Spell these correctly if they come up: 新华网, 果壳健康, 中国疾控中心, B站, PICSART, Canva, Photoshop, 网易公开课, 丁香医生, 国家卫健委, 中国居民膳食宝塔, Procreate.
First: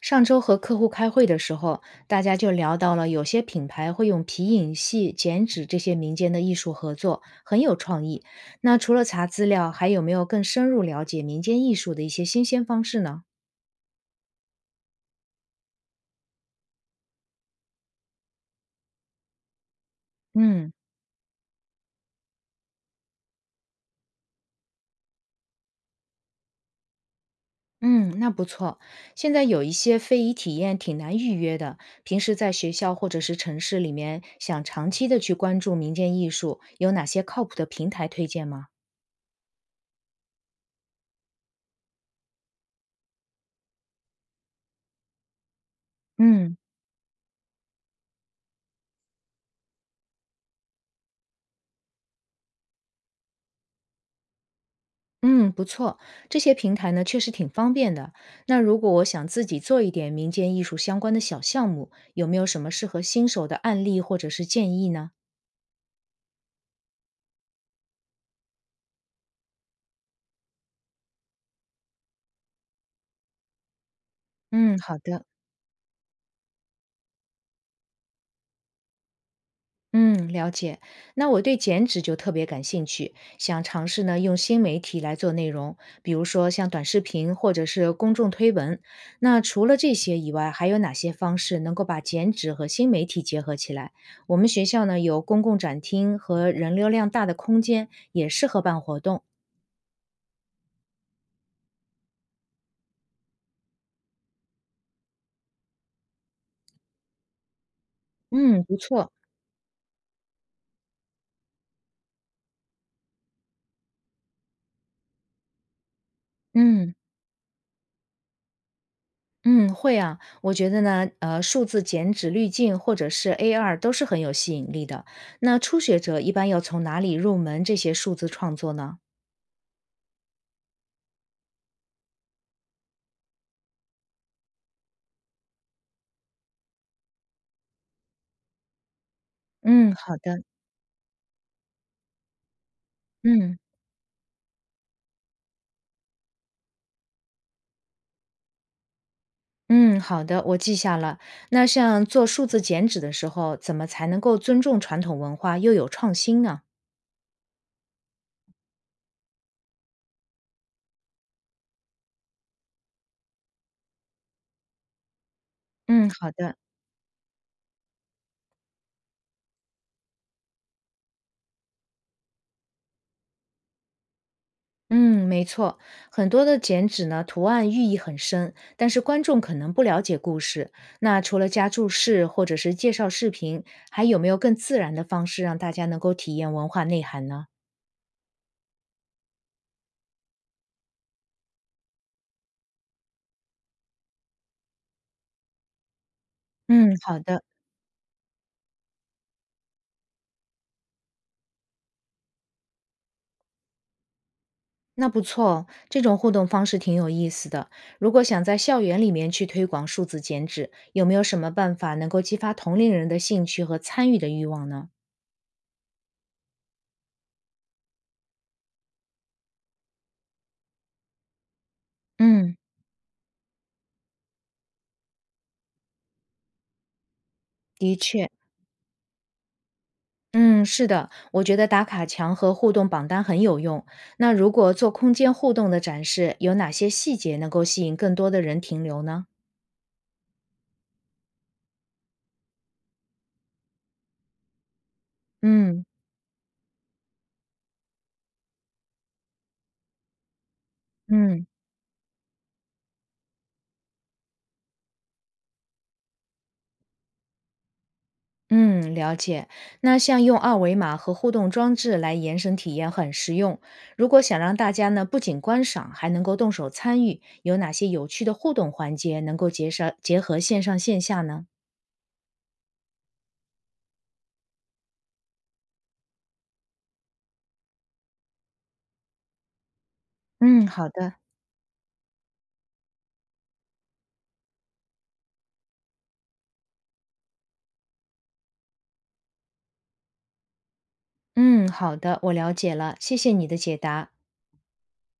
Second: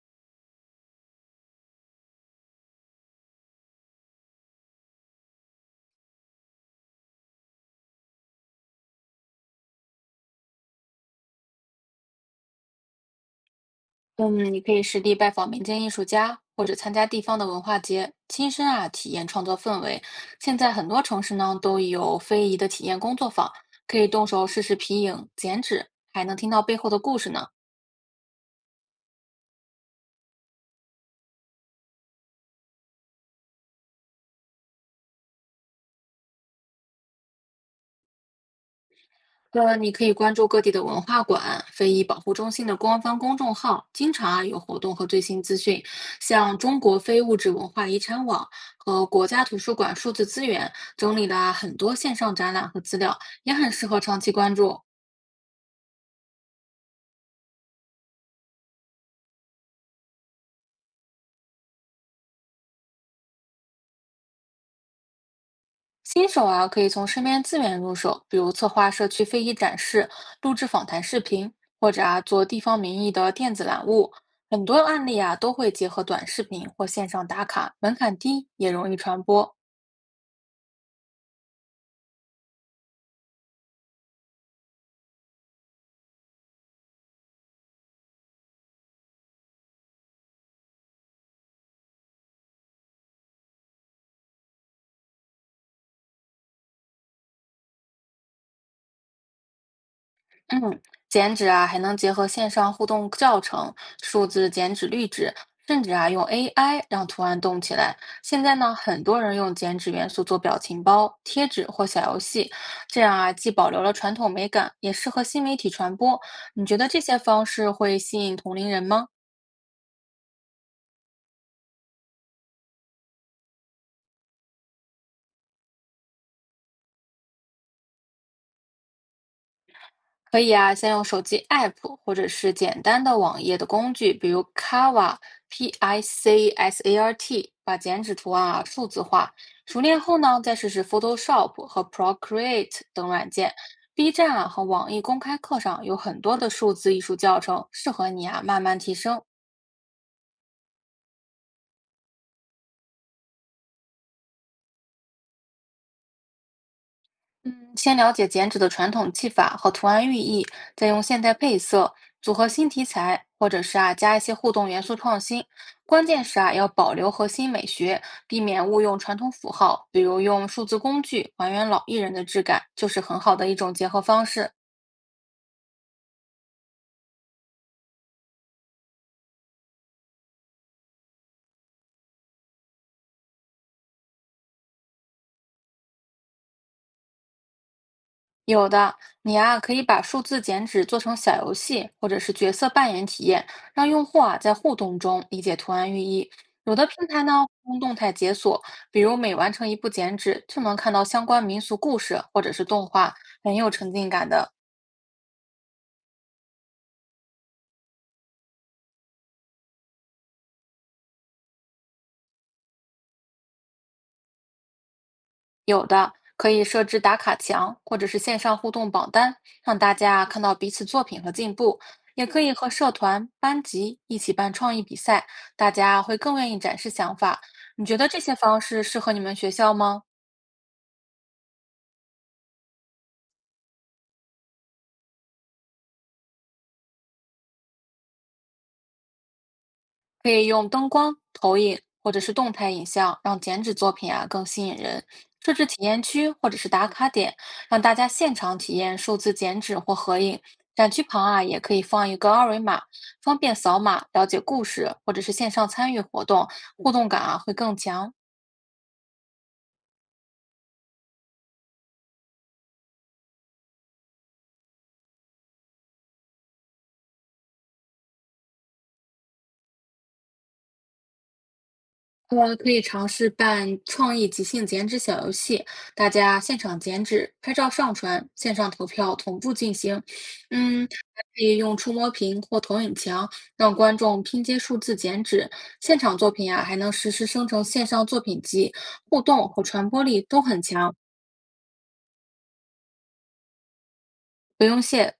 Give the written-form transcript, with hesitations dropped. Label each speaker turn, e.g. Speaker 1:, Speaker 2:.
Speaker 1: 上周和客户开会的时候，大家就聊到了有些品牌会用皮影戏、剪纸这些民间的艺术合作，很有创意。那除了查资料，还有没有更深入了解民间艺术的一些新鲜方式呢？
Speaker 2: 嗯，你可以实地拜访民间艺术家，或者参加地方的文化节，亲身啊体验创作氛围。现在
Speaker 1: 嗯，
Speaker 2: 很多城市呢都有非遗的体验工作坊，可以动手试试皮影、剪纸，还能听到背后的故事呢。
Speaker 1: 嗯，那不错。现在有一些非遗体验挺难预约的，平时在学校或者是城市里面，想长期的去关注民间艺术，有哪些靠谱的平台推荐吗？
Speaker 2: 那你可以关注各地的文化馆、非遗保护中心的官方公众号，经常啊有活动和最新资讯。
Speaker 1: 嗯
Speaker 2: 像中国非物质文化遗产网和国家图书馆数字资源整理了啊很多线上展览和资料，也很适合长期关注。
Speaker 1: 嗯，不错，这些平台呢确实挺方便的。那如果我想自己做一点民间艺术相关的小项目，有没有什么适合新手的案例或者是建议呢？
Speaker 2: 新手啊，可以从身边资源入手，比如策划社区非遗展示、录制访谈视频，或者啊做地方民意的电子栏目。很多
Speaker 1: 嗯，好
Speaker 2: 案例
Speaker 1: 的。
Speaker 2: 啊都会结合短视频或线上打卡，门槛低，也容易传播。
Speaker 1: 嗯，了解。那我对减脂就特别感兴趣，想尝试呢用新媒体来做内容，比如说像短视频或者是公众推文。那除了这些以外，还有哪些方式能够把减脂和新媒体结合起来？我们学校呢有公共展厅和人流量大的空间，也适合办活动。
Speaker 2: 嗯，剪纸啊，还能结合线上互动教程、数字剪纸滤纸，甚至啊用 AI 让图案动起来。现在
Speaker 1: 嗯，
Speaker 2: 呢，
Speaker 1: 不
Speaker 2: 很
Speaker 1: 错。
Speaker 2: 多人用剪纸元素做表情包、贴纸或小游戏，这样啊既保留了传统美感，也适合新媒体传播。你觉得
Speaker 1: 嗯。
Speaker 2: 这些方式会吸引同龄人吗？
Speaker 1: 嗯，会啊，我觉得呢，数字剪纸滤镜或者是 AR 都是很有吸引力的。那初学者一般要从哪里入门这些数字创作呢？
Speaker 2: 可以啊，先用手机 app 或者是简单的网页的工具，比如 Canva、PICSART，把剪纸图案啊数字化。熟
Speaker 1: 嗯，
Speaker 2: 练
Speaker 1: 好
Speaker 2: 后呢，
Speaker 1: 的，
Speaker 2: 再试试 Photoshop 和 Procreate 等软件。
Speaker 1: 嗯
Speaker 2: B 站啊和网易公开课上有很多的数字艺术教程，适合你啊慢慢提升。
Speaker 1: 嗯，好的，我记下了。那像做数字剪纸的时候，怎么才能够尊重传统文化又有创新呢？
Speaker 2: 嗯，先了解剪纸的传统技法和图案寓意，再用现代配色组合新题材，或者是啊加一些互动元素创新。关
Speaker 1: 嗯，
Speaker 2: 键
Speaker 1: 好
Speaker 2: 是啊
Speaker 1: 的。
Speaker 2: 要保留核心美学，避免误用传统符号，比如用数字工具还原老艺人的质感，就是很好的一种结合方式。
Speaker 1: 嗯，没错，很多的剪纸呢，图案寓意很深，但是观众可能不了解故事。那除了加注释或者是介绍视频，还有没有更自然的方式让大家能够体验文化内涵呢？
Speaker 2: 有的，你啊，可以把数字剪纸做成小游戏，或者是角色扮演体验，让用户啊在互动中理解图案寓意。有的
Speaker 1: 嗯，
Speaker 2: 平
Speaker 1: 好
Speaker 2: 台呢，
Speaker 1: 的，
Speaker 2: 用动态解锁，比如每完成一步剪纸，就能看到相关民俗故事或者是动画，很有沉浸感的。
Speaker 1: 那不错哦这种互动方式挺有意思的。如果想在校园里面去推广数字剪纸，有没有什么办法能够激发同龄人的兴趣和参与的欲望呢？
Speaker 2: 有的可以设置打卡墙，或者是线上互动榜单，让大家看到彼此作品和进步。也可以
Speaker 1: 嗯，
Speaker 2: 和社团、班级一起办创意比赛，大家会更愿意展示想法。你觉
Speaker 1: 的
Speaker 2: 得这
Speaker 1: 确。
Speaker 2: 些方式适合你们学校吗？
Speaker 1: 嗯，是的，我觉得打卡墙和互动榜单很有用。那如果做空间互动的展示，有哪些细节能够吸引更多的人停留呢？
Speaker 2: 可以用灯光、投影或者是动态影像，让剪纸作品啊更吸引人。设置体
Speaker 1: 嗯
Speaker 2: 验区或者是打卡点，让大家现场体验数字剪纸或合影。展区旁啊，
Speaker 1: 嗯
Speaker 2: 也可以放一个二维码，方便扫码了解故事或者是线上参与活动，互动感啊会更强。
Speaker 1: 嗯，了解。那像用二维码和互动装置来延伸体验很实用。如果想让大家呢不仅观赏，还能够动手参与，有哪些有趣的互动环节能够结合线上线下呢？
Speaker 2: 可以尝试办创意即兴剪纸小游戏，大家现场剪纸，拍照上传，线上投票同步进行。
Speaker 1: 嗯，
Speaker 2: 嗯，
Speaker 1: 好的，
Speaker 2: 还可以用触摸屏或投影墙让观众拼接数字剪纸。现场作品呀、还能实时生成线上作品集，互动和传播力都很强，
Speaker 1: 嗯，好的，我了解了，谢谢你的解答。
Speaker 2: 不用谢。